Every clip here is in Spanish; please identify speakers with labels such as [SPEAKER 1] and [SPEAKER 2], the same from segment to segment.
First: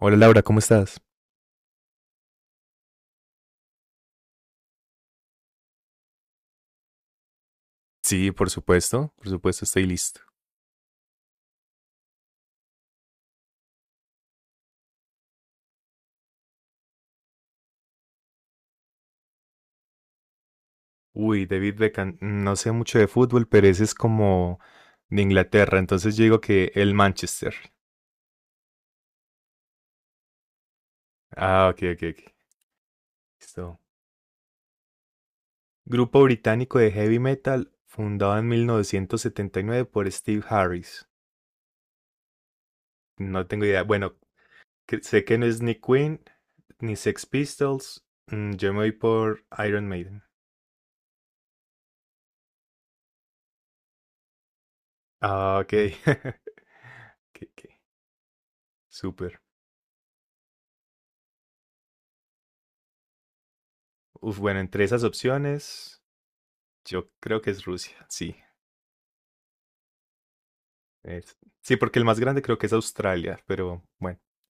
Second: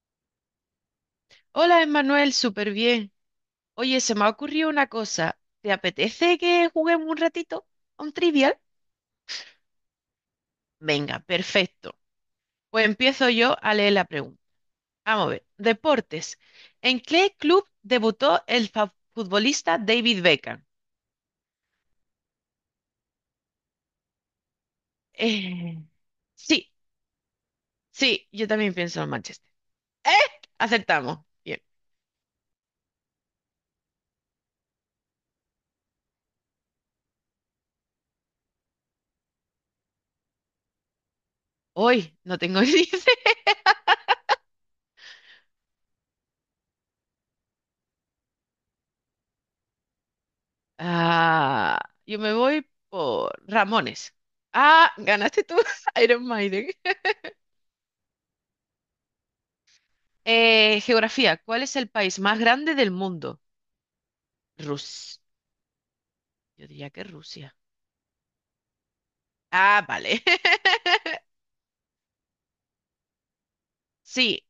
[SPEAKER 1] Hola Laura, ¿cómo estás?
[SPEAKER 2] Hola, Emanuel, súper bien. Oye, se me ha ocurrido una cosa. ¿Te apetece que juguemos un ratito a un
[SPEAKER 1] Sí,
[SPEAKER 2] trivial?
[SPEAKER 1] por supuesto, estoy listo.
[SPEAKER 2] Venga, perfecto. Pues empiezo yo a leer la pregunta. Vamos a ver. Deportes. ¿En qué club debutó el futbolista David Beckham?
[SPEAKER 1] Uy, David Beckham, no sé mucho de fútbol, pero ese es como de
[SPEAKER 2] Eh,
[SPEAKER 1] Inglaterra, entonces yo digo
[SPEAKER 2] sí,
[SPEAKER 1] que el Manchester.
[SPEAKER 2] sí, yo también pienso en Manchester. ¡Eh! Acertamos. Bien.
[SPEAKER 1] Ah, ok, ok, ok. Listo. Grupo británico de heavy metal fundado en 1979 por Steve Harris.
[SPEAKER 2] Hoy no tengo ni idea.
[SPEAKER 1] No tengo idea. Bueno, sé que no es ni Queen ni Sex Pistols. Yo me voy por Iron Maiden.
[SPEAKER 2] Ah, yo me voy por Ramones. Ah, ganaste tú,
[SPEAKER 1] Ah, ok.
[SPEAKER 2] Iron Maiden.
[SPEAKER 1] Ok, ok. Súper.
[SPEAKER 2] Geografía. ¿Cuál es el país más grande del mundo?
[SPEAKER 1] Uf, bueno, entre esas
[SPEAKER 2] Rusia.
[SPEAKER 1] opciones.
[SPEAKER 2] Yo diría que
[SPEAKER 1] Yo creo que
[SPEAKER 2] Rusia.
[SPEAKER 1] es Rusia, sí.
[SPEAKER 2] Ah, vale.
[SPEAKER 1] es- Sí, porque el más grande creo que es Australia, pero bueno.
[SPEAKER 2] Sí.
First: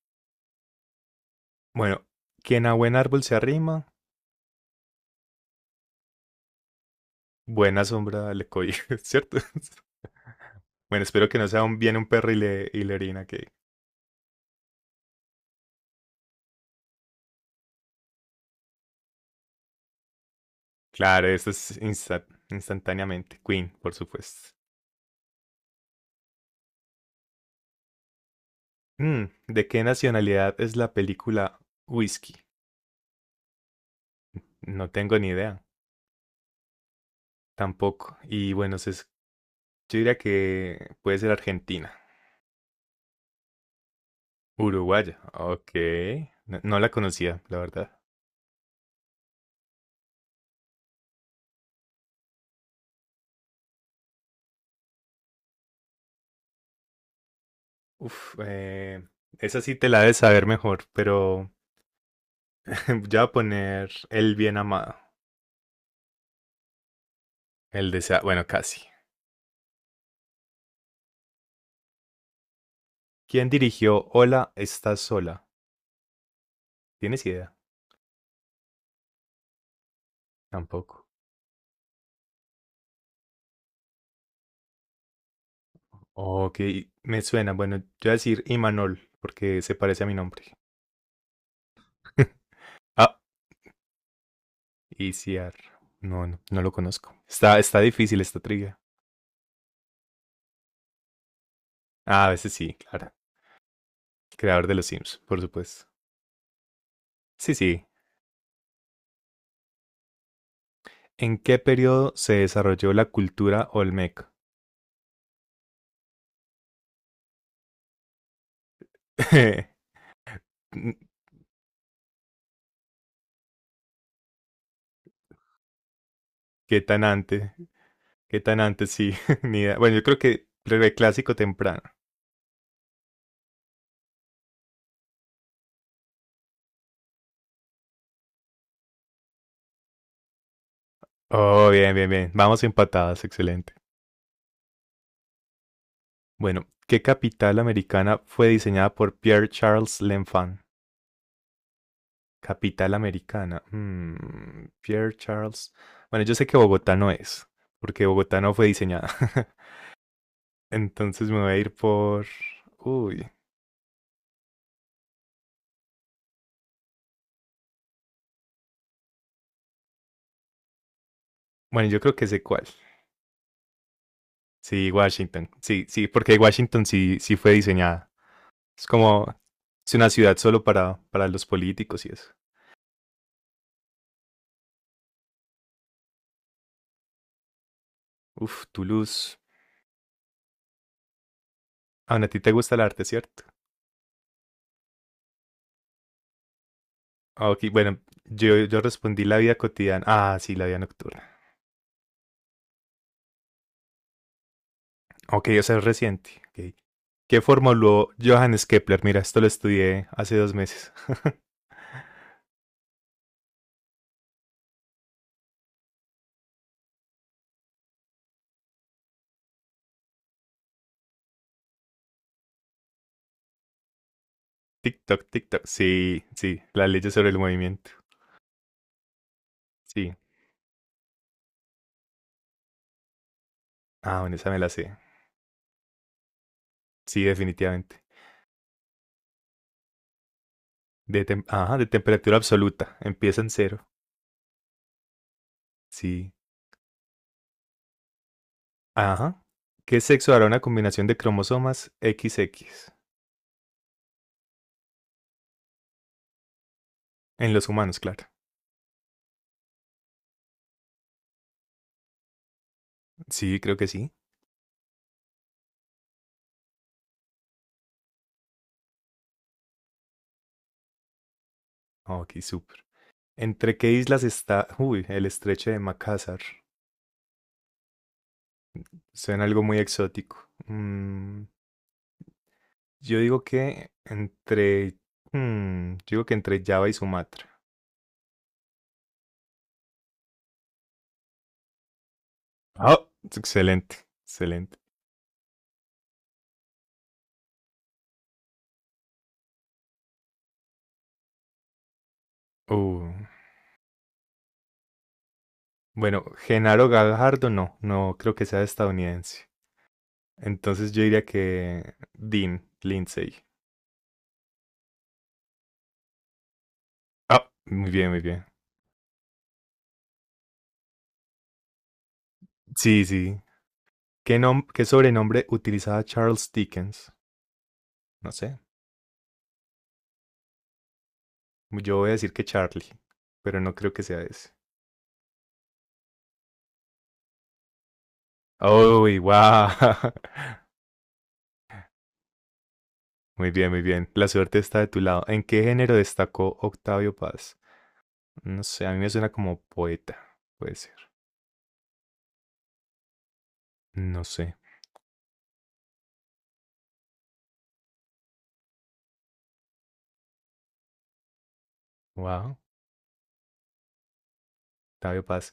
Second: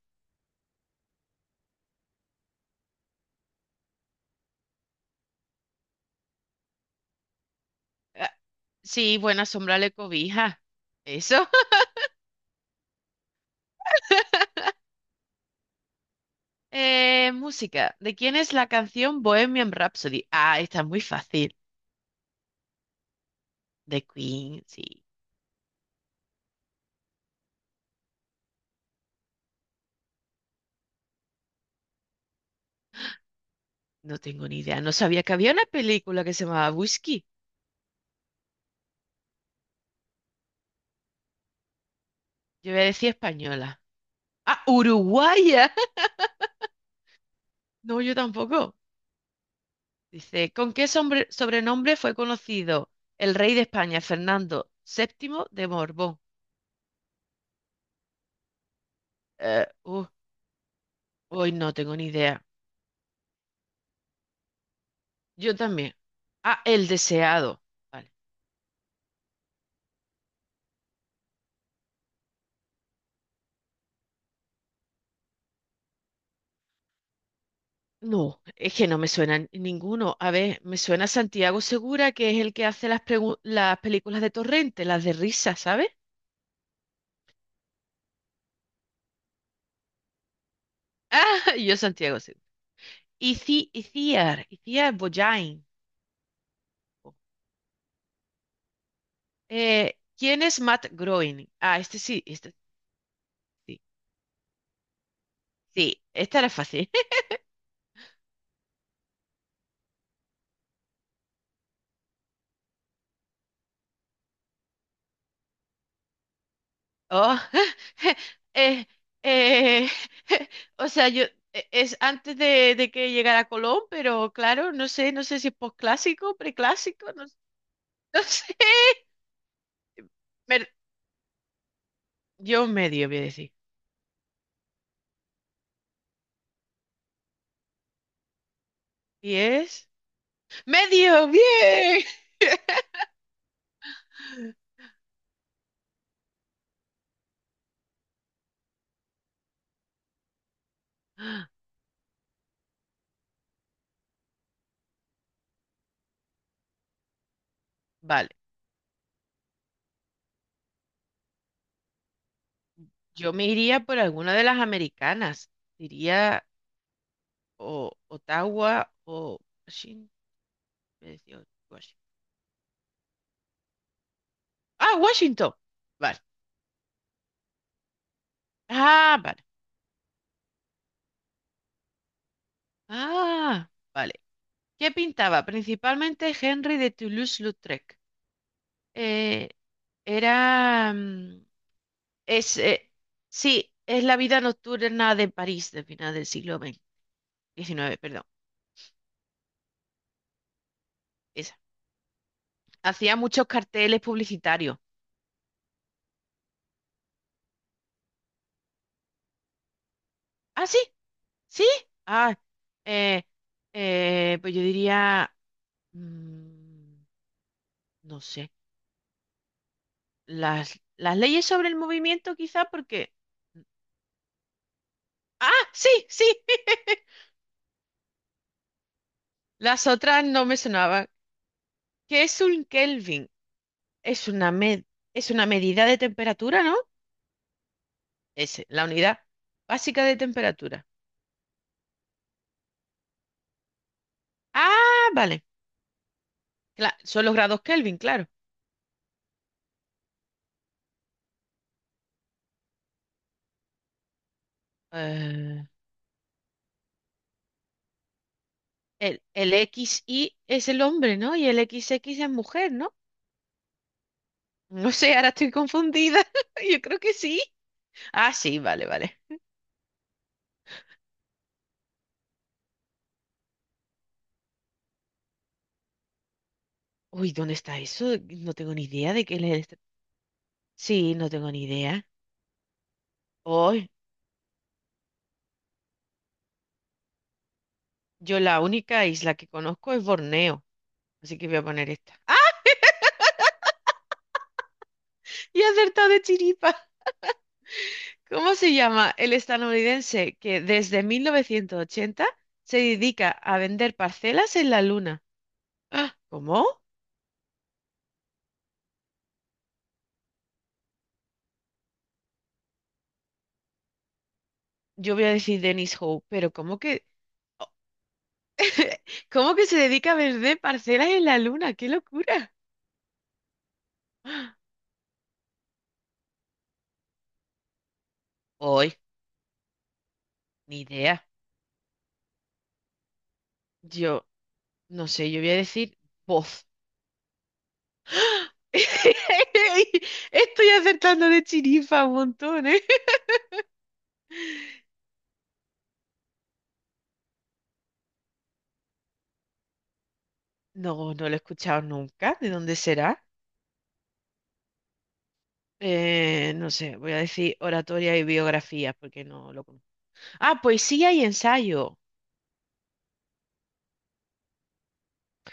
[SPEAKER 1] Bueno, quien a buen árbol se arrima, buena
[SPEAKER 2] ah,
[SPEAKER 1] sombra le cobija,
[SPEAKER 2] Sí,
[SPEAKER 1] ¿cierto?
[SPEAKER 2] buena sombra le cobija.
[SPEAKER 1] Bueno, espero
[SPEAKER 2] Eso.
[SPEAKER 1] que no sea viene un perro y le orina, que...
[SPEAKER 2] Música. ¿De quién es la canción Bohemian Rhapsody? Ah, está muy
[SPEAKER 1] Claro, eso
[SPEAKER 2] fácil.
[SPEAKER 1] es instantáneamente. Queen, por
[SPEAKER 2] De
[SPEAKER 1] supuesto.
[SPEAKER 2] Queen, sí.
[SPEAKER 1] ¿De qué nacionalidad es la película Whisky?
[SPEAKER 2] No tengo ni idea.
[SPEAKER 1] No
[SPEAKER 2] No
[SPEAKER 1] tengo
[SPEAKER 2] sabía
[SPEAKER 1] ni
[SPEAKER 2] que había
[SPEAKER 1] idea,
[SPEAKER 2] una película que se llamaba Whisky.
[SPEAKER 1] tampoco. Y bueno, yo diría que puede ser Argentina.
[SPEAKER 2] Yo voy a decir española. Ah,
[SPEAKER 1] Uruguaya, ok.
[SPEAKER 2] uruguaya.
[SPEAKER 1] No, no la conocía, la verdad.
[SPEAKER 2] No, yo tampoco. Dice, ¿con qué sobrenombre fue conocido el rey de España, Fernando VII de Borbón?
[SPEAKER 1] Uf, esa
[SPEAKER 2] Eh,
[SPEAKER 1] sí te la
[SPEAKER 2] uh,
[SPEAKER 1] debes saber mejor, pero
[SPEAKER 2] Hoy no tengo ni idea.
[SPEAKER 1] ya voy a poner El bien amado,
[SPEAKER 2] Yo también. Ah, el deseado.
[SPEAKER 1] el
[SPEAKER 2] Vale.
[SPEAKER 1] desea, bueno, casi. ¿Quién dirigió Hola, estás sola? ¿Tienes idea?
[SPEAKER 2] No, es que no me suena ninguno. A ver, me
[SPEAKER 1] Tampoco.
[SPEAKER 2] suena Santiago Segura, que es el que hace las películas de Torrente, las de risa, ¿sabes?
[SPEAKER 1] Ok, me suena. Bueno, yo voy a decir Imanol, porque se parece a mi nombre.
[SPEAKER 2] Ah, yo Santiago Segura.
[SPEAKER 1] Ah,
[SPEAKER 2] Iciar
[SPEAKER 1] Isiar.
[SPEAKER 2] Boyain.
[SPEAKER 1] No, no, no lo conozco. Está difícil esta trivia.
[SPEAKER 2] ¿Quién es Matt Groening? Ah, este sí,
[SPEAKER 1] Ah, a veces
[SPEAKER 2] este
[SPEAKER 1] sí, claro.
[SPEAKER 2] sí.
[SPEAKER 1] El creador de los Sims, por supuesto.
[SPEAKER 2] Sí, esta era fácil.
[SPEAKER 1] Sí, sí. ¿En qué periodo se desarrolló la cultura Olmeca?
[SPEAKER 2] Oh, eh, eh, o sea, es antes de que llegara Colón, pero claro, no sé si es posclásico,
[SPEAKER 1] ¿Qué tan
[SPEAKER 2] preclásico, no,
[SPEAKER 1] antes?
[SPEAKER 2] no
[SPEAKER 1] ¿Qué
[SPEAKER 2] sé.
[SPEAKER 1] tan antes? Sí, ni idea. Bueno, yo creo que
[SPEAKER 2] Mer-
[SPEAKER 1] clásico temprano.
[SPEAKER 2] yo medio voy a decir. ¿Y es? ¡Medio!
[SPEAKER 1] Oh, bien,
[SPEAKER 2] ¡Bien!
[SPEAKER 1] bien, bien. Vamos empatadas, excelente. Bueno, ¿qué capital americana fue diseñada por Pierre Charles L'Enfant? Capital americana. Pierre Charles. Bueno, yo sé que Bogotá no es, porque
[SPEAKER 2] Vale,
[SPEAKER 1] Bogotá no fue diseñada. Entonces me voy a ir por... Uy.
[SPEAKER 2] yo me iría por alguna de las americanas. Diría o Ottawa o Washington.
[SPEAKER 1] Bueno, yo creo que sé cuál. Sí,
[SPEAKER 2] Ah,
[SPEAKER 1] Washington.
[SPEAKER 2] Washington.
[SPEAKER 1] Sí, sí,
[SPEAKER 2] Vale.
[SPEAKER 1] porque Washington sí, sí fue diseñada. Es
[SPEAKER 2] Ah,
[SPEAKER 1] como,
[SPEAKER 2] vale.
[SPEAKER 1] es una ciudad solo para los políticos y eso.
[SPEAKER 2] Ah, vale. ¿Qué pintaba? Principalmente Henry de Toulouse-Lautrec.
[SPEAKER 1] Uf, Toulouse.
[SPEAKER 2] Eh, Era.
[SPEAKER 1] Aún a ti te
[SPEAKER 2] Es,
[SPEAKER 1] gusta el
[SPEAKER 2] eh,
[SPEAKER 1] arte, ¿cierto?
[SPEAKER 2] sí, es la vida nocturna de París del final del siglo XX,
[SPEAKER 1] Ah, Ok,
[SPEAKER 2] XIX,
[SPEAKER 1] bueno,
[SPEAKER 2] perdón.
[SPEAKER 1] yo respondí la vida cotidiana. Ah, sí, la vida nocturna.
[SPEAKER 2] Esa. Hacía muchos carteles publicitarios.
[SPEAKER 1] Ok, o sea, es reciente. Ok. ¿Qué formuló Johannes Kepler? Mira, esto lo estudié hace 2
[SPEAKER 2] Ah, sí,
[SPEAKER 1] meses.
[SPEAKER 2] sí. Ah, eh, pues yo diría. mm, no sé. Las leyes sobre el movimiento, quizá, porque.
[SPEAKER 1] TikTok, TikTok.
[SPEAKER 2] Ah, sí,
[SPEAKER 1] Sí,
[SPEAKER 2] sí.
[SPEAKER 1] sí, las leyes sobre el movimiento.
[SPEAKER 2] Las
[SPEAKER 1] Sí.
[SPEAKER 2] otras no me sonaban. ¿Qué es un Kelvin?
[SPEAKER 1] Ah,
[SPEAKER 2] Es
[SPEAKER 1] bueno, esa
[SPEAKER 2] una
[SPEAKER 1] me la
[SPEAKER 2] med-
[SPEAKER 1] sé.
[SPEAKER 2] es una medida de temperatura, ¿no?
[SPEAKER 1] Sí, definitivamente.
[SPEAKER 2] Es la unidad básica de temperatura.
[SPEAKER 1] Ajá, de temperatura absoluta. Empieza en cero.
[SPEAKER 2] Ah, vale.
[SPEAKER 1] Sí.
[SPEAKER 2] Son los grados Kelvin, claro.
[SPEAKER 1] Ajá. ¿Qué sexo hará una combinación de cromosomas XX?
[SPEAKER 2] Eh,
[SPEAKER 1] En los humanos, claro.
[SPEAKER 2] el X y es el hombre, ¿no? Y el X X es mujer, ¿no?
[SPEAKER 1] Sí, creo que sí.
[SPEAKER 2] No sé, ahora estoy confundida. Yo creo que sí. Ah, sí, vale, vale.
[SPEAKER 1] Ok, súper. ¿Entre qué islas está? Uy, el estrecho de Makassar.
[SPEAKER 2] Uy, ¿dónde está eso? No tengo ni idea de qué
[SPEAKER 1] Suena algo
[SPEAKER 2] es
[SPEAKER 1] muy
[SPEAKER 2] el...
[SPEAKER 1] exótico.
[SPEAKER 2] Sí, no tengo ni idea.
[SPEAKER 1] Yo digo
[SPEAKER 2] Oh,
[SPEAKER 1] que entre... yo digo que entre Java y Sumatra.
[SPEAKER 2] Yo la única isla que conozco es Borneo, así que voy a poner esta. ¡Ah!
[SPEAKER 1] Ah, excelente, excelente.
[SPEAKER 2] Y he acertado de chiripa. ¿Cómo se llama el estadounidense que desde 1980 se
[SPEAKER 1] Uh,
[SPEAKER 2] dedica a vender parcelas en la luna? ¡Ah!
[SPEAKER 1] bueno,
[SPEAKER 2] ¿Cómo?
[SPEAKER 1] Genaro Gajardo no, no creo que sea estadounidense. Entonces yo diría que Dean Lindsay.
[SPEAKER 2] Yo voy a decir Dennis Howe, pero ¿cómo que,
[SPEAKER 1] Ah, muy bien, muy bien.
[SPEAKER 2] cómo que se dedica a vender parcelas en la luna? ¡Qué locura!
[SPEAKER 1] Sí, sí. ¿Qué,
[SPEAKER 2] ¡Ah!
[SPEAKER 1] nom- qué sobrenombre utilizaba Charles Dickens? No sé.
[SPEAKER 2] Hoy, ni idea.
[SPEAKER 1] Yo voy a decir que Charlie, pero no creo que sea
[SPEAKER 2] Yo,
[SPEAKER 1] ese.
[SPEAKER 2] no sé, yo voy a decir voz.
[SPEAKER 1] ¡Uy, wow!
[SPEAKER 2] Estoy acertando de chiripa un montón, ¿eh?
[SPEAKER 1] Muy bien, muy bien. La suerte está de tu lado. ¿En qué género destacó Octavio Paz? No sé, a mí me suena como poeta. Puede ser.
[SPEAKER 2] No, no lo he escuchado nunca. ¿De dónde será?
[SPEAKER 1] No sé.
[SPEAKER 2] No sé, voy a decir oratoria y biografía porque no lo conozco. Ah, poesía y ensayo.
[SPEAKER 1] Wow, Octavio Paz.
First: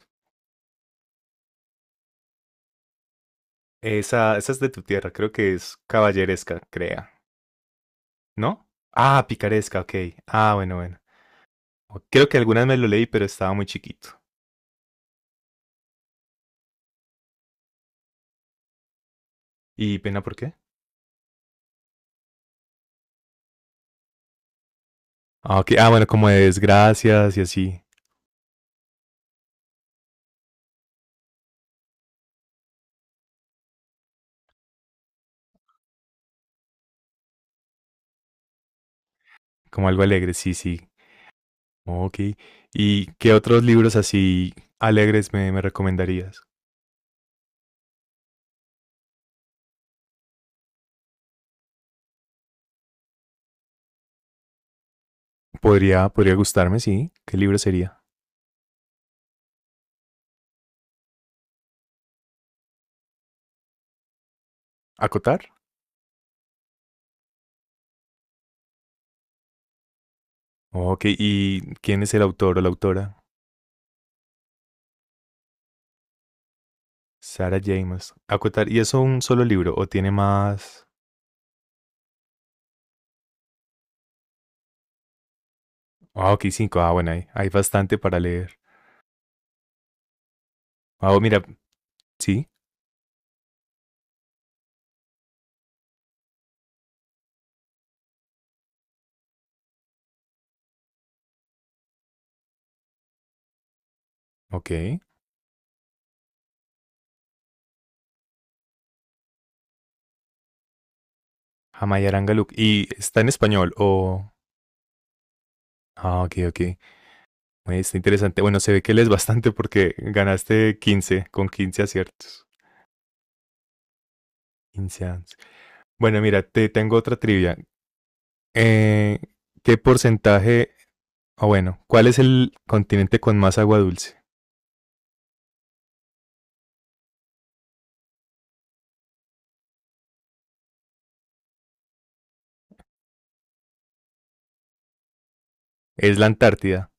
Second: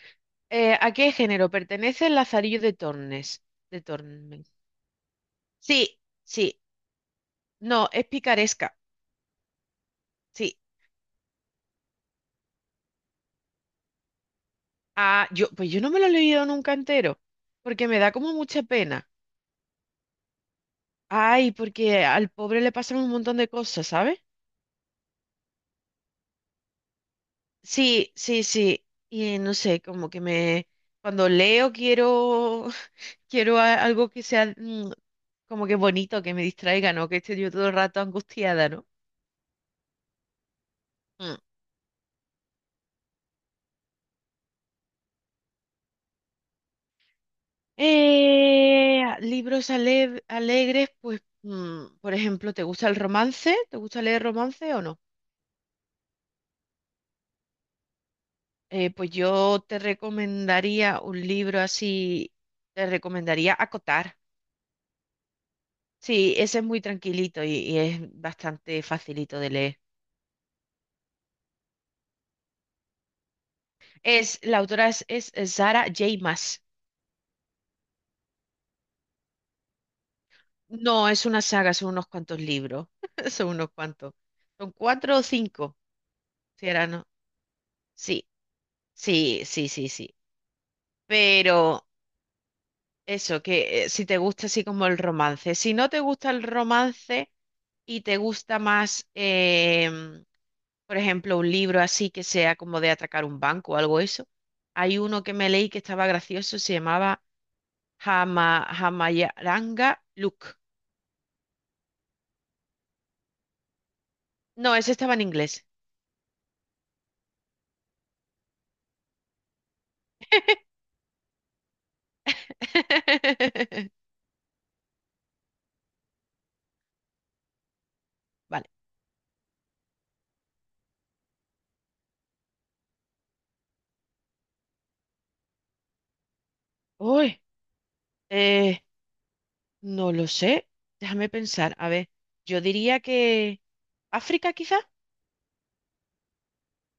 [SPEAKER 2] ¿A qué género pertenece el Lazarillo de Tornes? De
[SPEAKER 1] Esa
[SPEAKER 2] Tormes.
[SPEAKER 1] es de tu tierra, creo que es
[SPEAKER 2] Sí,
[SPEAKER 1] caballeresca,
[SPEAKER 2] sí.
[SPEAKER 1] crea.
[SPEAKER 2] No, es
[SPEAKER 1] ¿No?
[SPEAKER 2] picaresca.
[SPEAKER 1] Ah, picaresca, ok. Ah,
[SPEAKER 2] Sí.
[SPEAKER 1] bueno, bueno. Creo que algunas me lo leí, pero estaba muy chiquito.
[SPEAKER 2] Ah, pues yo no me lo he leído nunca entero porque me da como mucha pena.
[SPEAKER 1] ¿Y pena por qué?
[SPEAKER 2] Ay, porque al pobre le pasan un montón de cosas, ¿sabes?
[SPEAKER 1] Ah, ok. Ah, bueno, como de desgracias y así,
[SPEAKER 2] Sí, sí, sí. Y no sé, como que me... Cuando leo quiero Quiero algo que sea como que bonito, que me distraiga, ¿no? Que esté yo todo el rato angustiada, ¿no?
[SPEAKER 1] como algo alegre, sí, sí.
[SPEAKER 2] Mm.
[SPEAKER 1] Ok. ¿Y qué otros libros así alegres me recomendarías?
[SPEAKER 2] Libros alegres, pues, por ejemplo, ¿te gusta el romance? ¿Te gusta leer romance o no?
[SPEAKER 1] Podría, podría gustarme, sí. ¿Qué libro sería?
[SPEAKER 2] Pues yo te recomendaría un libro así, te recomendaría Acotar.
[SPEAKER 1] ¿Acotar?
[SPEAKER 2] Sí, ese es muy tranquilito y es bastante facilito de leer.
[SPEAKER 1] Ok, ¿y quién es el autor o la autora?
[SPEAKER 2] La autora es Sarah J. Maas.
[SPEAKER 1] Sarah James. Acotar, ¿y es un solo libro o tiene más?
[SPEAKER 2] No, es una saga, son unos cuantos libros. Son unos cuantos. Son cuatro o cinco,
[SPEAKER 1] Ah, ok,
[SPEAKER 2] si
[SPEAKER 1] cinco.
[SPEAKER 2] era,
[SPEAKER 1] Ah,
[SPEAKER 2] ¿no?
[SPEAKER 1] bueno, hay bastante para
[SPEAKER 2] Sí,
[SPEAKER 1] leer.
[SPEAKER 2] sí, sí, sí, sí.
[SPEAKER 1] Ah, oh, mira,
[SPEAKER 2] Pero
[SPEAKER 1] sí,
[SPEAKER 2] eso, que si te gusta así como el romance. Si no te gusta el romance y te gusta más, por ejemplo, un libro así que sea como de atacar un banco o algo eso, hay
[SPEAKER 1] ok.
[SPEAKER 2] uno que me leí que estaba gracioso, se llamaba Hamayaranga Luke.
[SPEAKER 1] Jamaya Arangaluk. ¿Y está en español o...?
[SPEAKER 2] No, ese estaba en inglés.
[SPEAKER 1] Ah, ok, ok. Oye, está interesante. Bueno, se ve que lees bastante porque ganaste 15 con 15 aciertos. 15 ans- Bueno, mira, te tengo otra trivia.
[SPEAKER 2] Vale.
[SPEAKER 1] Eh, ¿Qué porcentaje, o bueno, cuál es el continente con más agua dulce?
[SPEAKER 2] Uy, Eh, no lo sé. Déjame pensar. A ver, yo diría que África quizá.
[SPEAKER 1] Es la Antártida.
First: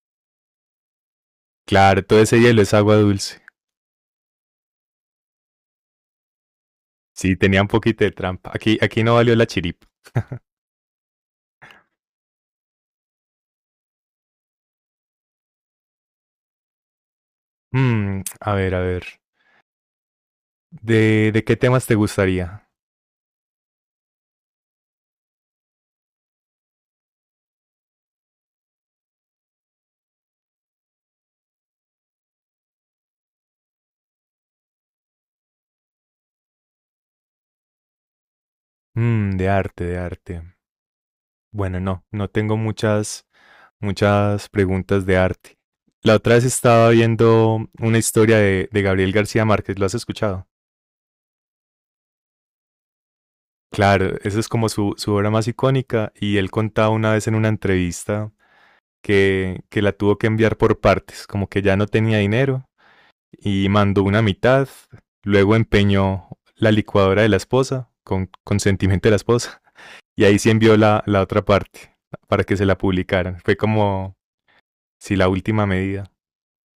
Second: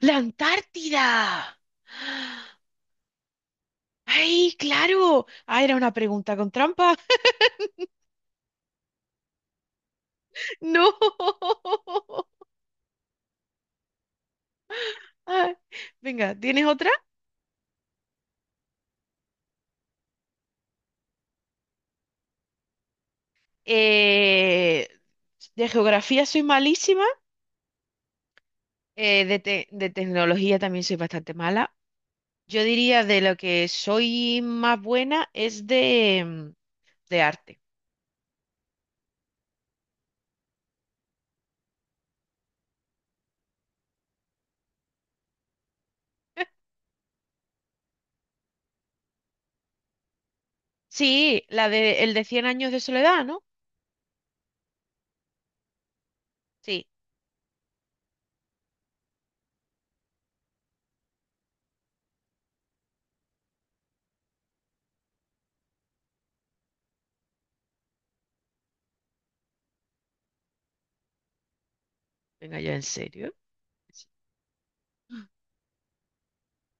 [SPEAKER 2] ¡La Antártida!
[SPEAKER 1] Claro, todo ese hielo es agua dulce.
[SPEAKER 2] ¡Ay, claro! Ah, era una pregunta con trampa.
[SPEAKER 1] Sí, tenía un poquito de trampa. Aquí no valió la chiripa.
[SPEAKER 2] ¡No! Ay, venga, ¿tienes otra?
[SPEAKER 1] A ver, a ver. ¿De qué temas te gustaría?
[SPEAKER 2] Eh, de geografía soy malísima. De tecnología también soy bastante mala. Yo diría de lo que soy más buena es de arte.
[SPEAKER 1] De arte, de arte. Bueno, no, no tengo muchas preguntas de arte. La otra vez estaba viendo una historia de Gabriel García Márquez, ¿lo has escuchado?
[SPEAKER 2] Sí, la de el de cien años de soledad, ¿no?
[SPEAKER 1] Claro, esa es como su obra más icónica y él
[SPEAKER 2] Sí.
[SPEAKER 1] contaba una vez en una entrevista que la tuvo que enviar por partes, como que ya no tenía dinero y mandó una mitad, luego empeñó la licuadora de la esposa, con consentimiento de la esposa, y ahí sí envió la otra parte para que
[SPEAKER 2] Venga,
[SPEAKER 1] se
[SPEAKER 2] ya,
[SPEAKER 1] la
[SPEAKER 2] ¿en serio?
[SPEAKER 1] publicaran. Fue como, si sí, la última medida.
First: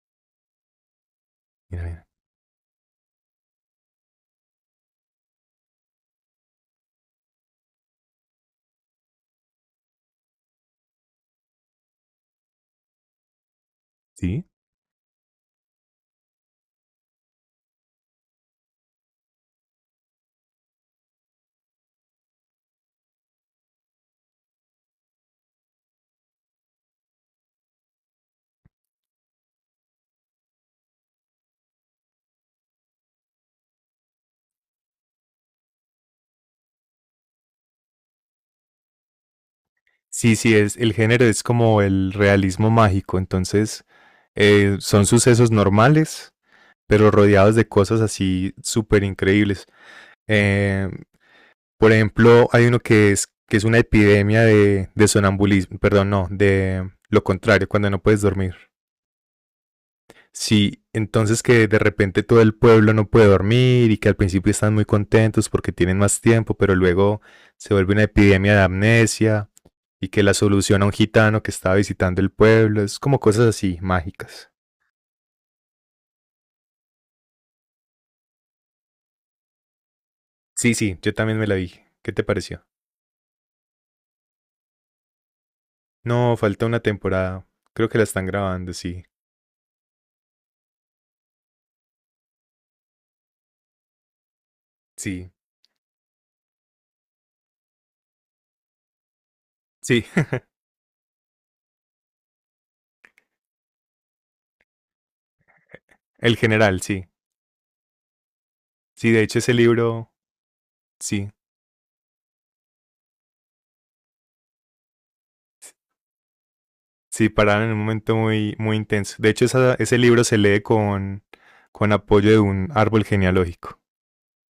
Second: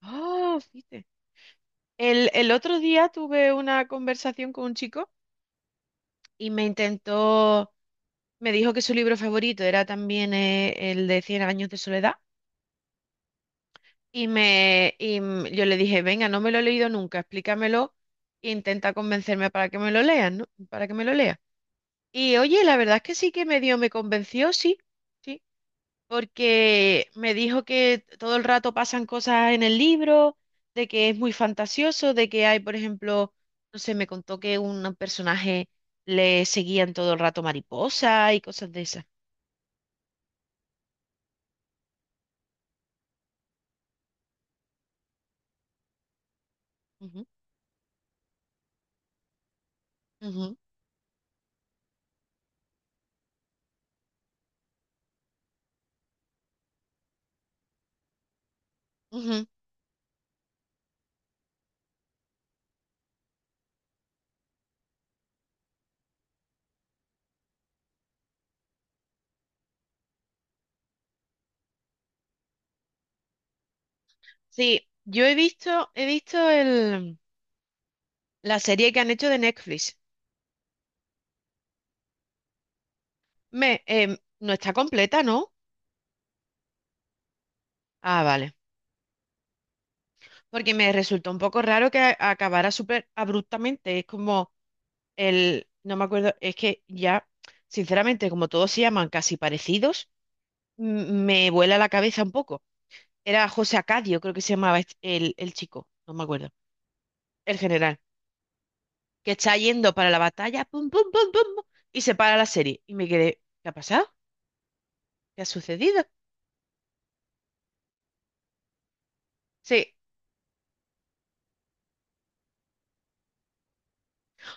[SPEAKER 2] Oh, fíjate.
[SPEAKER 1] Mira, mira.
[SPEAKER 2] El otro día tuve una conversación con un chico y me intentó, me dijo que su libro favorito era también el de cien años de soledad
[SPEAKER 1] Sí,
[SPEAKER 2] yo le dije, venga, no me lo he leído nunca, explícamelo e intenta convencerme para que me lo lean, ¿no? Para que me lo lea. Y oye, la verdad es que sí que medio me convenció, sí, sí. Porque me dijo que todo el rato pasan cosas en el libro, de que es muy fantasioso, de que hay, por ejemplo, no sé, me contó que un personaje le seguían todo el rato mariposa y cosas de esas.
[SPEAKER 1] sí, sí, el género es como el realismo mágico, entonces son sucesos normales, pero
[SPEAKER 2] Ujú,
[SPEAKER 1] rodeados de cosas así súper increíbles.
[SPEAKER 2] ujú,
[SPEAKER 1] Eh, por ejemplo, hay uno que es, una epidemia de sonambulismo, perdón, no, de lo contrario, cuando no puedes dormir.
[SPEAKER 2] ujú.
[SPEAKER 1] Sí, entonces que de repente todo el pueblo no puede dormir y que al principio están muy contentos porque tienen más tiempo, pero luego se vuelve una epidemia de amnesia y que la solución a un gitano que estaba visitando el pueblo es como cosas así, mágicas.
[SPEAKER 2] Sí, yo he visto el, la serie que han hecho de Netflix.
[SPEAKER 1] Sí, sí, yo también me la vi. ¿Qué te pareció?
[SPEAKER 2] No está completa, ¿no?
[SPEAKER 1] No, falta una temporada. Creo que la
[SPEAKER 2] Ah,
[SPEAKER 1] están
[SPEAKER 2] vale.
[SPEAKER 1] grabando, sí.
[SPEAKER 2] Porque me resultó un poco raro que acabara súper abruptamente. Es como
[SPEAKER 1] Sí,
[SPEAKER 2] el, no me acuerdo, es que ya, sinceramente, como todos se llaman casi
[SPEAKER 1] sí.
[SPEAKER 2] parecidos, me vuela la cabeza un poco. Era José Acadio, creo que se llamaba el chico, no me
[SPEAKER 1] El
[SPEAKER 2] acuerdo,
[SPEAKER 1] general, sí.
[SPEAKER 2] el general,
[SPEAKER 1] Sí, de
[SPEAKER 2] que
[SPEAKER 1] hecho ese
[SPEAKER 2] está yendo para
[SPEAKER 1] libro,
[SPEAKER 2] la batalla, pum, pum, pum,
[SPEAKER 1] sí,
[SPEAKER 2] pum, pum, y se para la serie. Y me quedé, ¿qué ha pasado? ¿Qué ha sucedido?
[SPEAKER 1] sí, pararon en un momento muy, muy intenso. De hecho, esa-
[SPEAKER 2] Sí.
[SPEAKER 1] ese libro se lee con apoyo de un árbol genealógico.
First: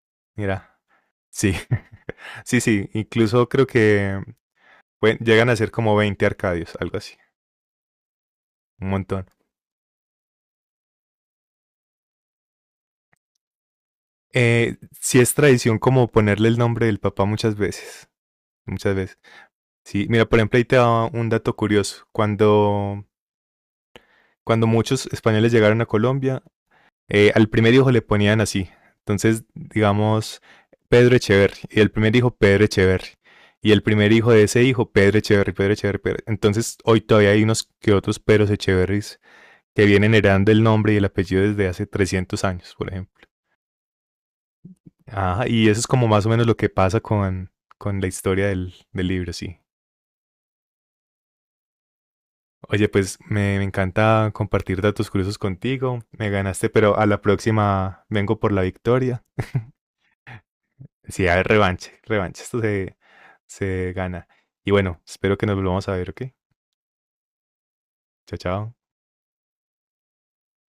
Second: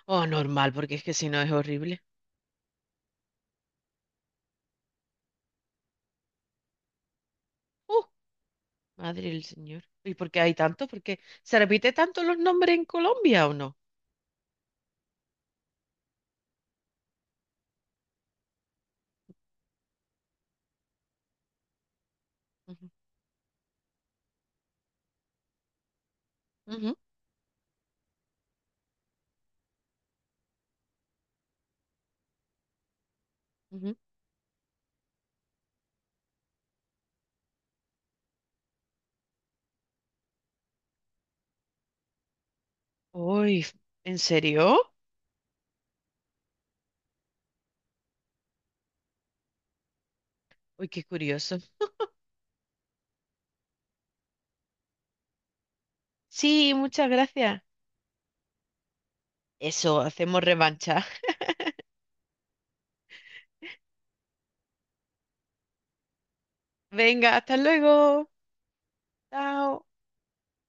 [SPEAKER 2] Oh, normal,
[SPEAKER 1] Mira,
[SPEAKER 2] porque es que si no es
[SPEAKER 1] sí,
[SPEAKER 2] horrible.
[SPEAKER 1] sí, sí. Incluso creo que llegan a ser como 20 Arcadios, algo así,
[SPEAKER 2] Uh,
[SPEAKER 1] un montón.
[SPEAKER 2] Madre del Señor. ¿Y por qué hay tanto? ¿Por qué se repite tanto los nombres en Colombia o no?
[SPEAKER 1] Sí es tradición como ponerle el nombre del papá muchas veces, muchas veces. Sí, mira, por ejemplo, ahí te da un dato curioso.
[SPEAKER 2] Ujú,
[SPEAKER 1] Cuando muchos españoles llegaron a Colombia,
[SPEAKER 2] ujú,
[SPEAKER 1] al primer hijo le ponían así. Entonces, digamos, Pedro Echeverri. Y el primer hijo, Pedro Echeverri. Y el
[SPEAKER 2] ujú.
[SPEAKER 1] primer hijo de ese hijo, Pedro Echeverri, Pedro Echeverri. Entonces, hoy todavía hay unos que otros Pedros Echeverris que vienen heredando el nombre y el apellido desde hace 300 años, por ejemplo.
[SPEAKER 2] Uy, ¿en serio?
[SPEAKER 1] Ah, y eso es como más o menos lo que pasa con la historia del libro, sí.
[SPEAKER 2] Uy, qué curioso.
[SPEAKER 1] Oye, pues me encanta compartir datos curiosos contigo. Me ganaste,
[SPEAKER 2] Sí,
[SPEAKER 1] pero a
[SPEAKER 2] muchas
[SPEAKER 1] la
[SPEAKER 2] gracias.
[SPEAKER 1] próxima vengo por la victoria.
[SPEAKER 2] Eso, hacemos revancha.
[SPEAKER 1] Sí, a ver, revanche, revanche. Esto se gana. Y bueno, espero que nos volvamos a ver, ¿ok?
[SPEAKER 2] Venga, hasta luego.
[SPEAKER 1] Chao, chao.
[SPEAKER 2] Chao.